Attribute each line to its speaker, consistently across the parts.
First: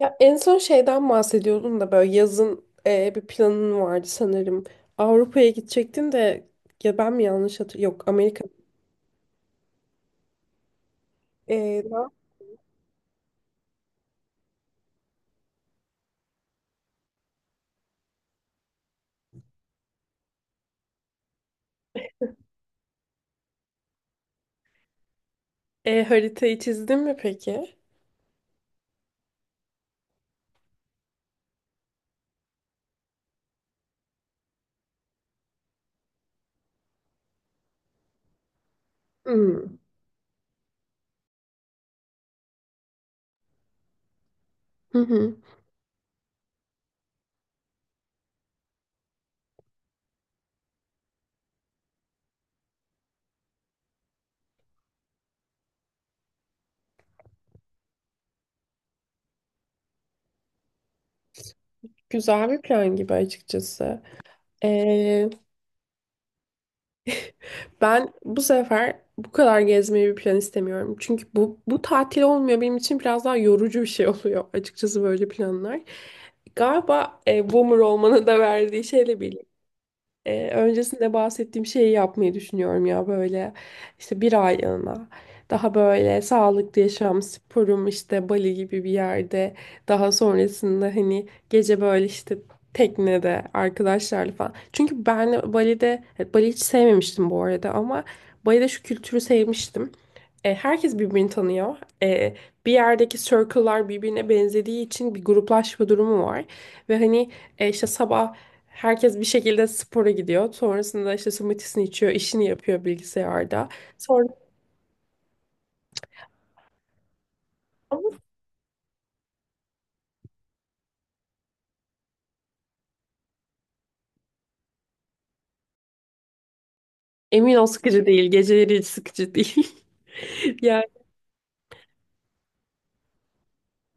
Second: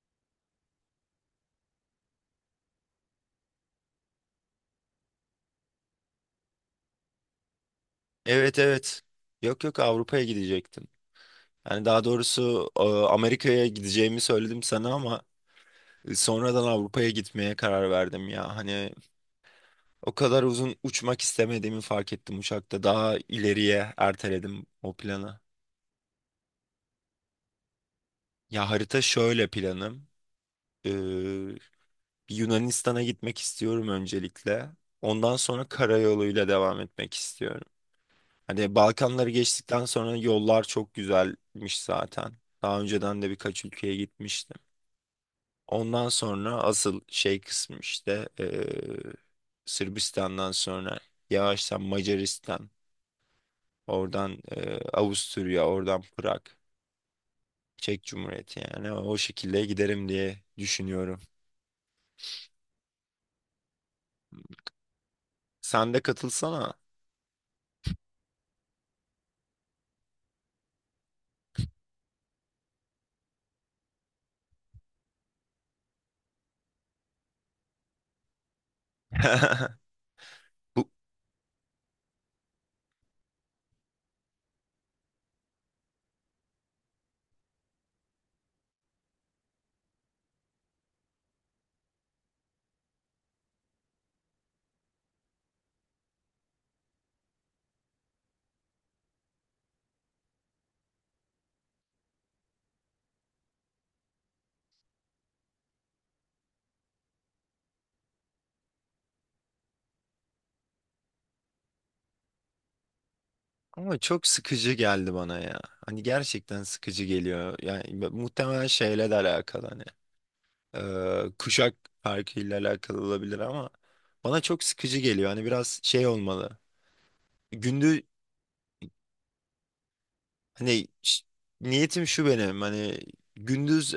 Speaker 1: Ya en son şeyden bahsediyordun da böyle yazın bir planın vardı sanırım. Avrupa'ya gidecektin de ya ben mi yanlış hatırlıyorum? Yok Amerika.
Speaker 2: Evet, evet. Yok, yok, Avrupa'ya gidecektim.
Speaker 1: E,
Speaker 2: Yani daha
Speaker 1: da-
Speaker 2: doğrusu Amerika'ya gideceğimi söyledim sana ama sonradan Avrupa'ya gitmeye karar verdim ya. Hani o kadar uzun uçmak istemediğimi fark ettim uçakta. Daha ileriye erteledim o planı.
Speaker 1: Haritayı çizdin mi peki?
Speaker 2: Ya harita şöyle planım. E, Yunanistan'a gitmek istiyorum öncelikle. Ondan sonra karayoluyla devam etmek istiyorum. Hani Balkanları
Speaker 1: Hmm.
Speaker 2: geçtikten sonra yollar çok güzelmiş zaten. Daha önceden de birkaç ülkeye gitmiştim.
Speaker 1: Hı hı.
Speaker 2: Ondan sonra asıl şey kısmı işte Sırbistan'dan sonra yavaştan Macaristan, oradan Avusturya, oradan Prag, Çek Cumhuriyeti yani o şekilde giderim diye düşünüyorum.
Speaker 1: Güzel bir plan gibi açıkçası. E,
Speaker 2: Sen de katılsana.
Speaker 1: Ben bu sefer bu kadar gezmeyi bir plan istemiyorum. Çünkü bu tatil olmuyor benim için biraz daha yorucu bir şey oluyor açıkçası böyle planlar. Galiba boomer olmanın da verdiği şeyle
Speaker 2: Bu
Speaker 1: Öncesinde bahsettiğim şeyi yapmayı düşünüyorum ya böyle işte bir aylığına daha böyle sağlıklı yaşam sporum işte Bali gibi bir yerde daha sonrasında hani gece böyle işte teknede arkadaşlarla falan. Çünkü ben Bali hiç sevmemiştim bu arada ama Bali'de şu kültürü sevmiştim. Herkes birbirini tanıyor. E, Bir yerdeki circle'lar birbirine benzediği için bir gruplaşma durumu var. Ve hani işte sabah herkes bir şekilde spora gidiyor. Sonrasında işte smoothiesini içiyor, işini yapıyor bilgisayarda.
Speaker 2: ama çok
Speaker 1: Sonra
Speaker 2: sıkıcı geldi bana ya. Hani gerçekten sıkıcı geliyor. Yani muhtemelen şeyle de alakalı hani. e, Kuşak farkıyla alakalı olabilir ama bana çok sıkıcı geliyor. Hani biraz şey olmalı.
Speaker 1: emin ol
Speaker 2: Gündüz
Speaker 1: sıkıcı değil, geceleri hiç sıkıcı değil. Yani
Speaker 2: hani niyetim şu benim hani gündüz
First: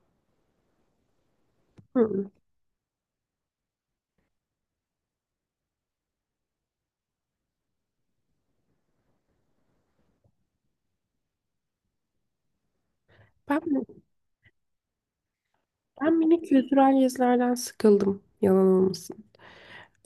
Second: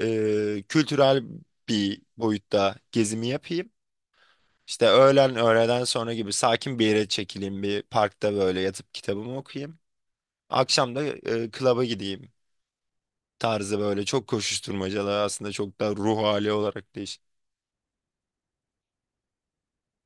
Speaker 2: kültürel bir
Speaker 1: hı.
Speaker 2: boyutta gezimi yapayım. İşte öğlen öğleden sonra gibi sakin bir yere çekileyim bir parkta böyle yatıp kitabımı okuyayım. Akşam da klaba gideyim
Speaker 1: ben,
Speaker 2: tarzı böyle çok koşuşturmacalı aslında çok da
Speaker 1: Ben
Speaker 2: ruh
Speaker 1: minik
Speaker 2: hali olarak
Speaker 1: kültürel
Speaker 2: değişik.
Speaker 1: gezilerden sıkıldım, yalan olmasın.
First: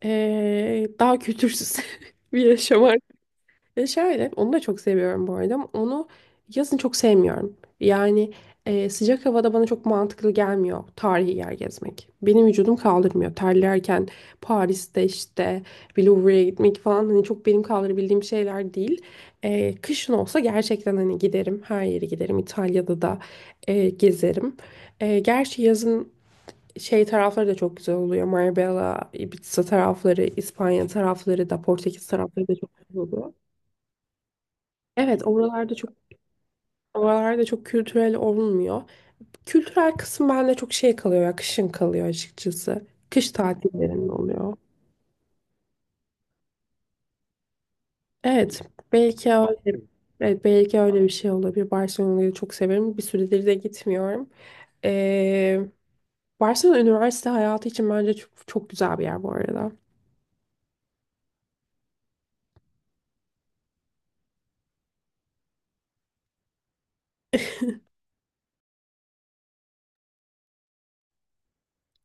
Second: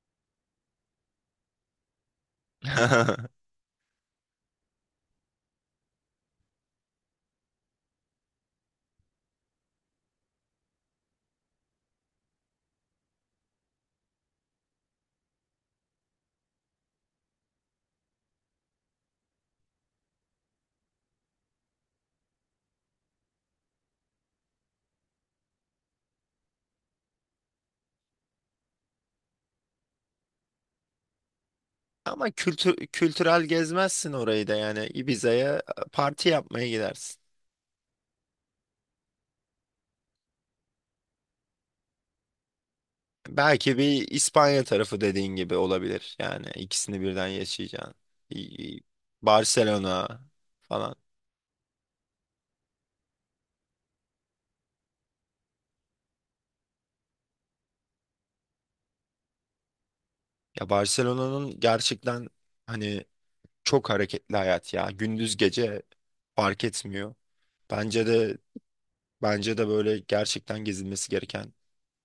Speaker 1: Daha kültürsüz bir yaşam. E şöyle, onu da çok seviyorum bu arada. Ama onu yazın çok sevmiyorum. Yani sıcak havada bana çok mantıklı gelmiyor tarihi yer gezmek. Benim vücudum kaldırmıyor. Terlerken Paris'te işte bir Louvre'ye gitmek falan hani çok benim kaldırabildiğim şeyler değil. Kışın olsa gerçekten hani giderim. Her yere giderim. İtalya'da da gezerim. Gerçi yazın şey tarafları da çok güzel oluyor. Marbella, Ibiza tarafları, İspanya tarafları da, Portekiz
Speaker 2: Ama
Speaker 1: tarafları da çok
Speaker 2: kültür,
Speaker 1: güzel oluyor.
Speaker 2: kültürel gezmezsin orayı da yani
Speaker 1: Evet,
Speaker 2: Ibiza'ya
Speaker 1: oralarda çok
Speaker 2: parti yapmaya gidersin.
Speaker 1: oralarda çok kültürel olmuyor. Kültürel kısım bende çok şey kalıyor ya, kışın kalıyor açıkçası. Kış
Speaker 2: Belki bir
Speaker 1: tatillerinde oluyor.
Speaker 2: İspanya tarafı dediğin gibi olabilir. Yani ikisini birden yaşayacaksın.
Speaker 1: Evet,
Speaker 2: İ-
Speaker 1: belki öyle,
Speaker 2: Barcelona
Speaker 1: evet, belki
Speaker 2: falan.
Speaker 1: öyle bir şey olabilir. Barcelona'yı çok severim. Bir süredir de gitmiyorum. Ee, Barcelona üniversite hayatı için bence çok, çok güzel bir yer bu arada.
Speaker 2: Ya Barcelona'nın gerçekten hani çok hareketli hayat ya. Gündüz gece fark etmiyor. Bence de bence de böyle gerçekten gezilmesi gereken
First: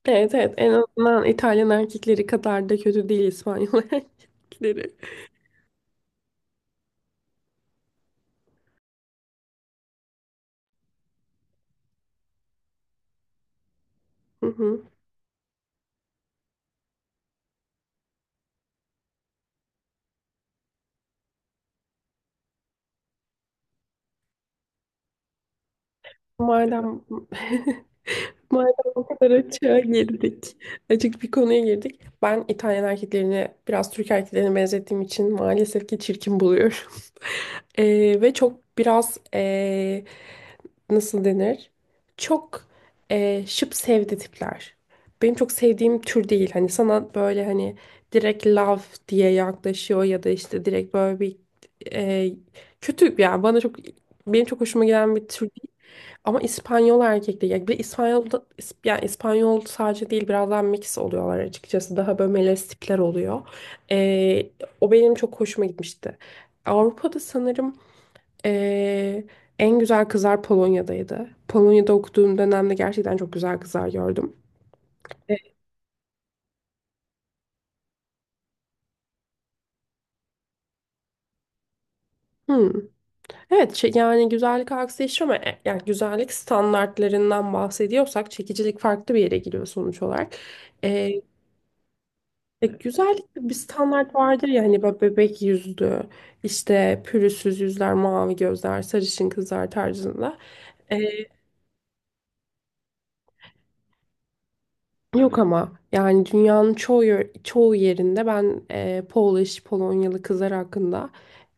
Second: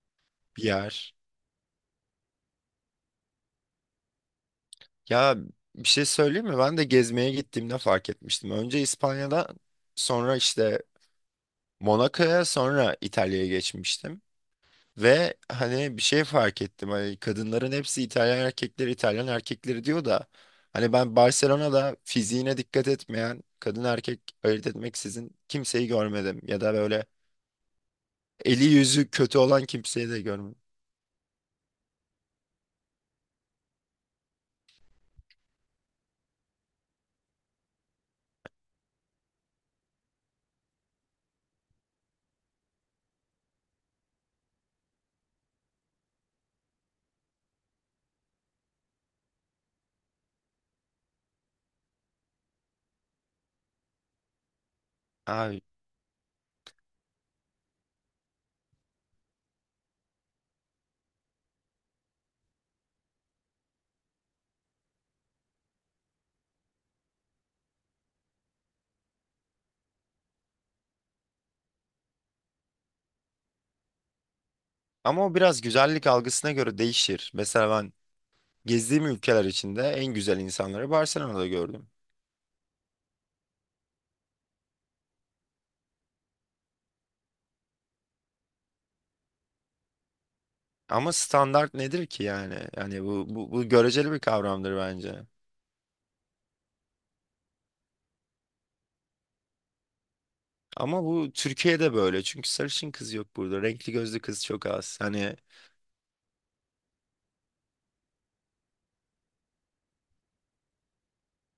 Speaker 1: Evet evet
Speaker 2: bir
Speaker 1: en
Speaker 2: yer.
Speaker 1: azından İtalyan erkekleri kadar da kötü değil İspanyol erkekleri.
Speaker 2: Ya bir şey söyleyeyim mi? Ben de gezmeye gittiğimde fark etmiştim. Önce İspanya'da, sonra işte Monaco'ya, sonra İtalya'ya geçmiştim.
Speaker 1: Hı hı.
Speaker 2: Ve hani bir şey fark ettim. Hani kadınların hepsi İtalyan erkekleri, İtalyan erkekleri diyor da hani ben Barcelona'da fiziğine dikkat etmeyen, kadın erkek ayırt etmeksizin kimseyi görmedim. Ya da
Speaker 1: Madem
Speaker 2: böyle eli
Speaker 1: Madem o
Speaker 2: yüzü
Speaker 1: kadar
Speaker 2: kötü olan
Speaker 1: açığa
Speaker 2: kimseyi de görmedim.
Speaker 1: girdik, açık bir konuya girdik. Ben İtalyan erkeklerini biraz Türk erkeklerine benzettiğim için maalesef ki çirkin buluyorum. Ve çok biraz nasıl denir? Çok şıp sevdi tipler. Benim çok sevdiğim tür değil. Hani sana böyle hani direkt love diye yaklaşıyor ya da işte direkt böyle bir ee, kötü yani bana çok benim çok hoşuma gelen bir tür
Speaker 2: Abi
Speaker 1: değil. Ama İspanyol erkek Yani bir yani İspanyol sadece değil biraz daha mix oluyorlar açıkçası. Daha böyle melez tipler oluyor. Ee, O benim çok hoşuma gitmişti. Avrupa'da sanırım ee, en güzel kızlar Polonya'daydı. Polonya'da okuduğum dönemde gerçekten çok güzel kızlar gördüm.
Speaker 2: ama
Speaker 1: E,
Speaker 2: o biraz güzellik algısına göre değişir. Mesela ben gezdiğim ülkeler içinde en güzel insanları Barcelona'da gördüm.
Speaker 1: Hmm. Evet şey- yani güzellik algısı değişiyor ama yani güzellik standartlarından bahsediyorsak çekicilik farklı bir yere gidiyor sonuç olarak.
Speaker 2: Ama standart nedir ki yani?
Speaker 1: Ya
Speaker 2: Yani bu,
Speaker 1: güzellik
Speaker 2: bu,
Speaker 1: bir
Speaker 2: bu göreceli
Speaker 1: standart
Speaker 2: bir
Speaker 1: vardır ya
Speaker 2: kavramdır
Speaker 1: hani böyle
Speaker 2: bence.
Speaker 1: bebek yüzlü, işte pürüzsüz yüzler, mavi gözler, sarışın kızlar tarzında.
Speaker 2: Ama bu
Speaker 1: Ee,
Speaker 2: Türkiye'de böyle. Çünkü sarışın kız yok burada. Renkli gözlü kız çok az. Hani
Speaker 1: Yok ama yani dünyanın çoğu yer- çoğu yerinde ben Polonyalı kızlar hakkında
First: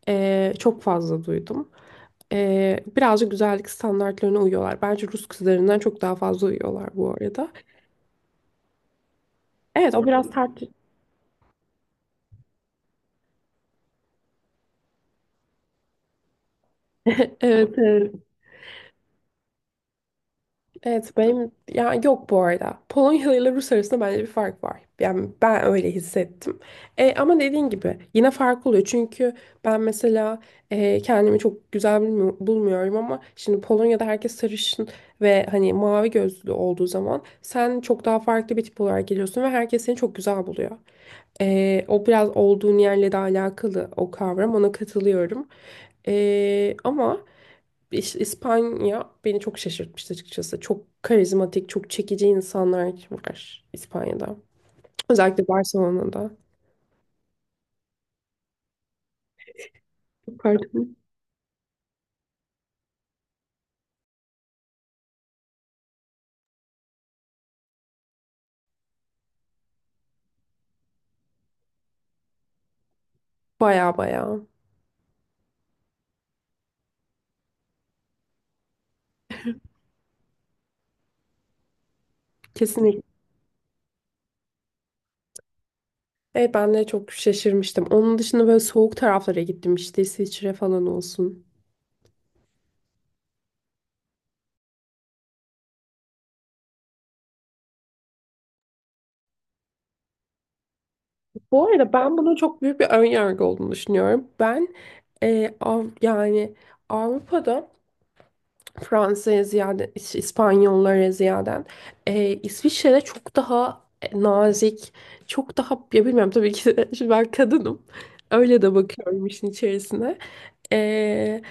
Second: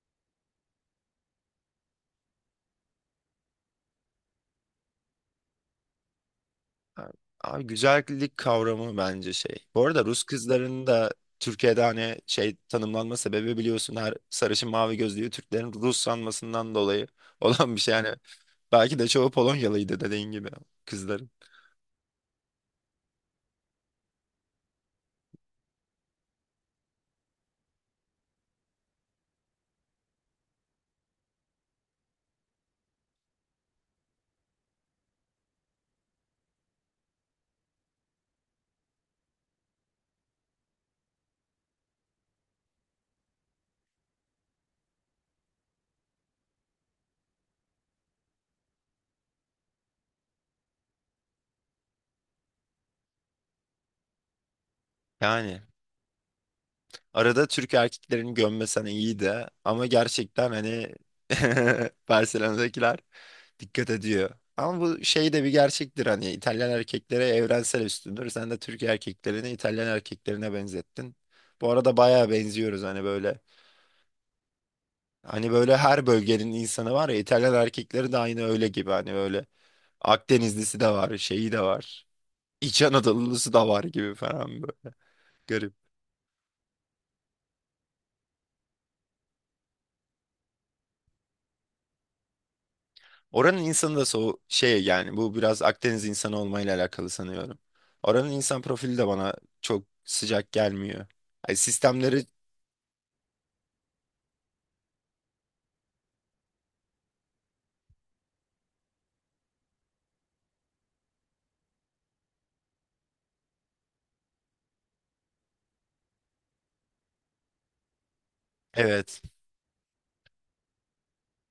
Speaker 1: çok fazla duydum. Birazcık güzellik standartlarına uyuyorlar. Bence Rus kızlarından çok daha fazla uyuyorlar bu arada.
Speaker 2: abi güzellik kavramı bence şey. Bu
Speaker 1: Evet
Speaker 2: arada
Speaker 1: o
Speaker 2: Rus
Speaker 1: biraz tart.
Speaker 2: kızların da Türkiye'de hani şey tanımlanma sebebi biliyorsun her sarışın mavi gözlüyü Türklerin Rus sanmasından dolayı
Speaker 1: Evet,
Speaker 2: olan bir şey. Yani
Speaker 1: evet.
Speaker 2: belki de çoğu Polonyalıydı dediğin gibi
Speaker 1: Evet
Speaker 2: kızların.
Speaker 1: benim ya yok bu arada. Polonyalı ile Rus arasında bence bir fark var. Yani ben öyle hissettim. Ama dediğin gibi yine fark oluyor. Çünkü ben mesela kendimi çok güzel bilmi- bulmuyorum ama şimdi Polonya'da herkes sarışın ve hani mavi gözlü olduğu zaman sen çok daha farklı bir tip olarak geliyorsun ve herkes seni çok güzel buluyor. O biraz olduğun yerle de alakalı o kavram. Ona katılıyorum. E, ama İspanya beni çok şaşırtmıştı açıkçası. Çok karizmatik, çok çekici insanlar var İspanya'da. Özellikle
Speaker 2: Yani
Speaker 1: Barcelona'da.
Speaker 2: arada Türk erkeklerini gömmesen iyi de, ama gerçekten
Speaker 1: Pardon.
Speaker 2: hani Barcelona'dakiler dikkat ediyor. Ama bu şey de bir gerçektir hani İtalyan erkeklere evrensel üstündür. Sen de Türk erkeklerini İtalyan erkeklerine benzettin. Bu arada bayağı benziyoruz hani böyle.
Speaker 1: Baya baya.
Speaker 2: Hani böyle her bölgenin insanı var ya İtalyan erkekleri de aynı öyle gibi hani böyle Akdenizlisi de var, şeyi de var. İç
Speaker 1: Kesinlikle.
Speaker 2: Anadolu'lusu da var gibi falan böyle. Garip.
Speaker 1: Evet ben de çok şaşırmıştım. Onun dışında böyle soğuk taraflara gittim işte İsviçre falan olsun.
Speaker 2: Oranın insanı da so şey yani bu biraz Akdeniz insanı olmayla alakalı sanıyorum. Oranın insan profili de bana çok sıcak gelmiyor. Yani
Speaker 1: Bu arada ben
Speaker 2: sistemleri
Speaker 1: bunun çok büyük bir ön yargı olduğunu düşünüyorum. Ben yani Avrupa'da Fransa'ya ziyade, İspanyollara ziyaden. İsviçre'de çok daha nazik, çok daha ya bilmiyorum tabii ki de, şimdi ben kadınım. Öyle de
Speaker 2: evet.
Speaker 1: bakıyorum işin içerisine. Ee,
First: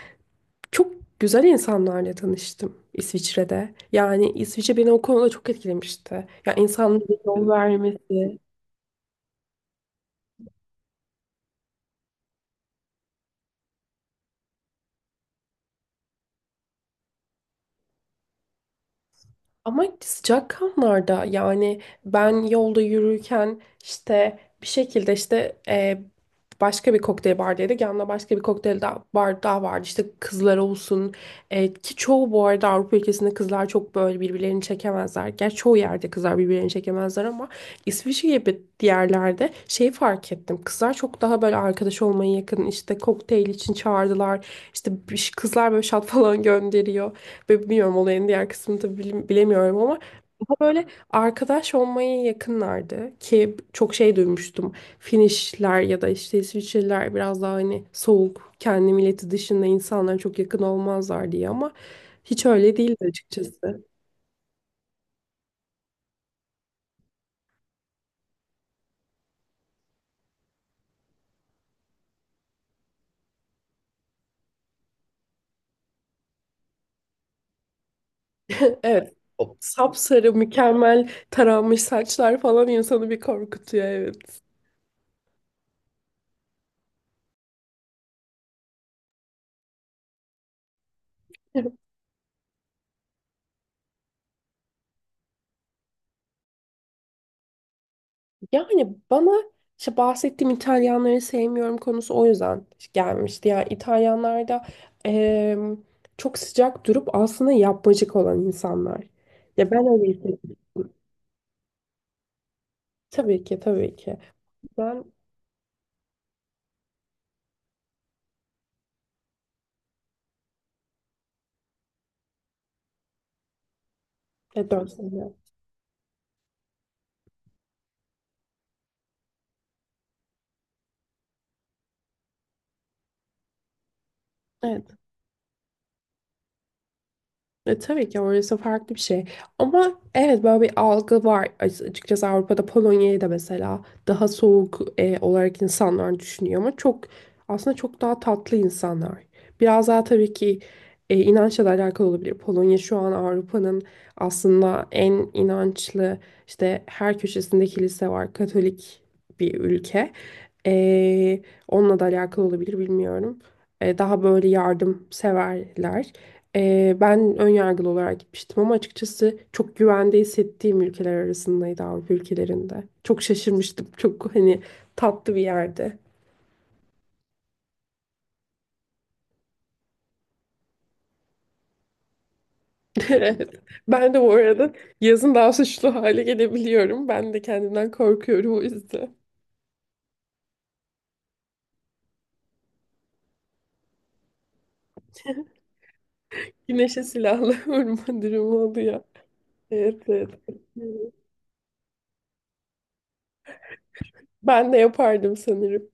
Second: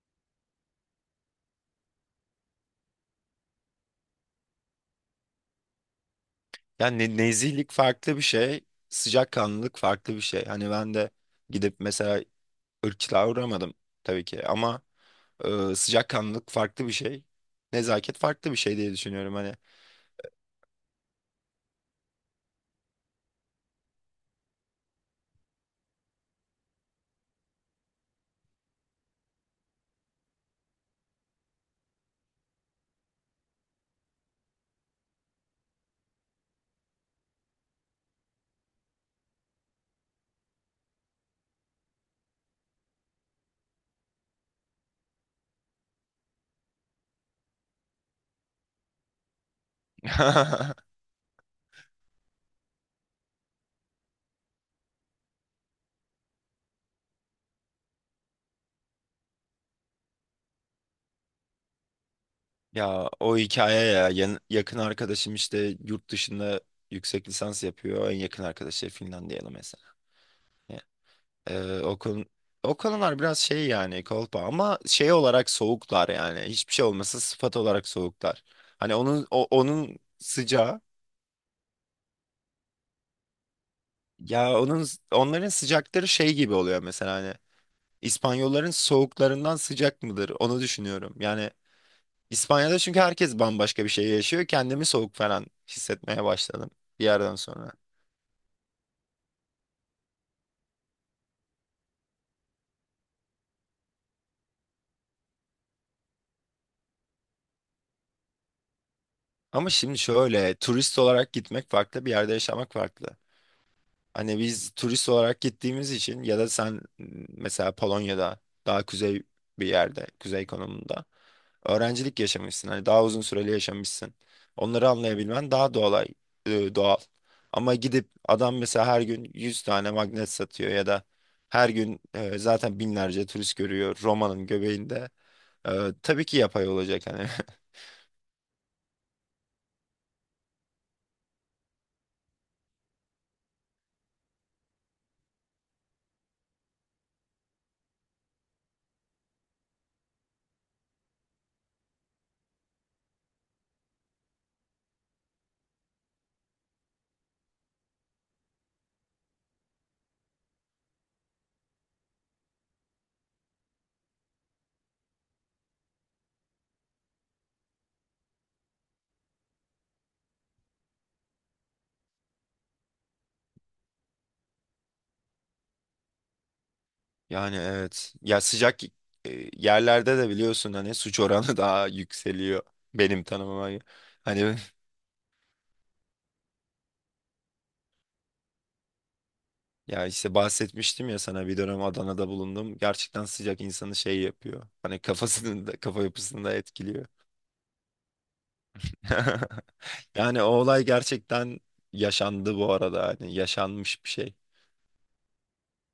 Speaker 1: Çok güzel insanlarla tanıştım İsviçre'de. Yani İsviçre beni o konuda çok etkilemişti. Ya
Speaker 2: Yani
Speaker 1: insanların yol
Speaker 2: nezihlik farklı bir
Speaker 1: vermesi.
Speaker 2: şey, sıcakkanlılık farklı bir şey. Hani ben de gidip mesela ırkçılığa uğramadım tabii ki ama sıcakkanlılık farklı bir şey. Nezaket farklı bir şey diye düşünüyorum hani.
Speaker 1: Ama sıcak kanlarda yani ben yolda yürürken işte bir şekilde işte başka bir kokteyl bardaydık. Yanında başka bir kokteyl daha, bar daha vardı. İşte kızlar olsun ki çoğu bu arada Avrupa ülkesinde kızlar çok böyle birbirlerini çekemezler. Gerçi çoğu yerde kızlar birbirlerini çekemezler ama İsviçre gibi diğerlerde şeyi fark ettim. Kızlar çok daha böyle arkadaş olmaya yakın işte kokteyl için çağırdılar. İşte bir- kızlar böyle şat falan gönderiyor. Ve bilmiyorum olayın diğer kısmını da bilim- bilemiyorum ama daha böyle arkadaş olmaya yakınlardı ki çok şey duymuştum. Finişler ya da işte İsviçreliler biraz daha hani soğuk, kendi milleti dışında insanlara çok yakın olmazlar diye ama hiç öyle değildi
Speaker 2: Ya o
Speaker 1: açıkçası.
Speaker 2: hikaye ya yakın arkadaşım işte yurt dışında yüksek lisans yapıyor. En yakın arkadaşı Finlandiyalı mesela. Ya, Ee, o konu, o konular biraz şey yani kolpa ama şey olarak soğuklar yani. Hiçbir şey olmasa sıfat olarak soğuklar. Hani
Speaker 1: Evet. O
Speaker 2: onun
Speaker 1: sapsarı,
Speaker 2: sıcağı
Speaker 1: mükemmel taranmış saçlar falan insanı bir korkutuyor evet.
Speaker 2: ya onların sıcakları şey gibi oluyor mesela hani İspanyolların soğuklarından sıcak mıdır onu düşünüyorum. Yani İspanya'da çünkü herkes bambaşka bir şey yaşıyor. Kendimi soğuk falan hissetmeye başladım bir yerden sonra.
Speaker 1: Yani bana işte bahsettiğim İtalyanları sevmiyorum konusu o yüzden gelmişti. Yani İtalyanlar da eee, çok sıcak durup aslında yapmacık olan insanlar.
Speaker 2: Ama
Speaker 1: Ya ben
Speaker 2: şimdi
Speaker 1: öyle hissettim.
Speaker 2: şöyle turist olarak gitmek farklı, bir yerde yaşamak farklı.
Speaker 1: Tabii ki tabii ki.
Speaker 2: Hani biz
Speaker 1: Ben
Speaker 2: turist olarak gittiğimiz için ya da sen mesela Polonya'da daha kuzey bir yerde, kuzey konumunda öğrencilik yaşamışsın. Hani daha uzun süreli yaşamışsın. Onları
Speaker 1: 4 sene.
Speaker 2: anlayabilmen daha doğal, doğal. Ama gidip adam mesela her gün 100 tane magnet satıyor ya da her gün zaten binlerce turist görüyor Roma'nın
Speaker 1: Evet.
Speaker 2: göbeğinde. E, tabii ki yapay olacak hani.
Speaker 1: Tabii ki orası farklı bir şey. Ama evet böyle bir algı var. Açıkçası Avrupa'da Polonya'yı da mesela daha soğuk olarak insanlar düşünüyor ama çok aslında çok daha tatlı insanlar. Biraz daha tabii ki inançla da alakalı olabilir. Polonya şu an Avrupa'nın aslında en inançlı işte her köşesinde kilise var. Katolik bir ülke. E, Onunla da alakalı olabilir bilmiyorum. Daha böyle yardımseverler. Ben ön yargılı olarak gitmiştim ama açıkçası çok güvende hissettiğim ülkeler arasındaydı Avrupa ülkelerinde. Çok şaşırmıştım. Çok hani tatlı bir yerde.
Speaker 2: Yani evet. Ya sıcak yerlerde de biliyorsun hani suç oranı daha yükseliyor benim
Speaker 1: Evet.
Speaker 2: tanımıma.
Speaker 1: Ben de bu
Speaker 2: Hani
Speaker 1: arada yazın daha suçlu hale gelebiliyorum. Ben de kendimden korkuyorum o yüzden.
Speaker 2: ya işte bahsetmiştim ya sana bir dönem Adana'da bulundum. Gerçekten sıcak insanı şey yapıyor. Hani kafasını da, kafa yapısını da
Speaker 1: Güneşe
Speaker 2: etkiliyor.
Speaker 1: silahla vurma durumu oluyor. Evet, evet.
Speaker 2: Yani o olay gerçekten yaşandı bu arada. Hani yaşanmış bir şey.
Speaker 1: Ben de yapardım sanırım.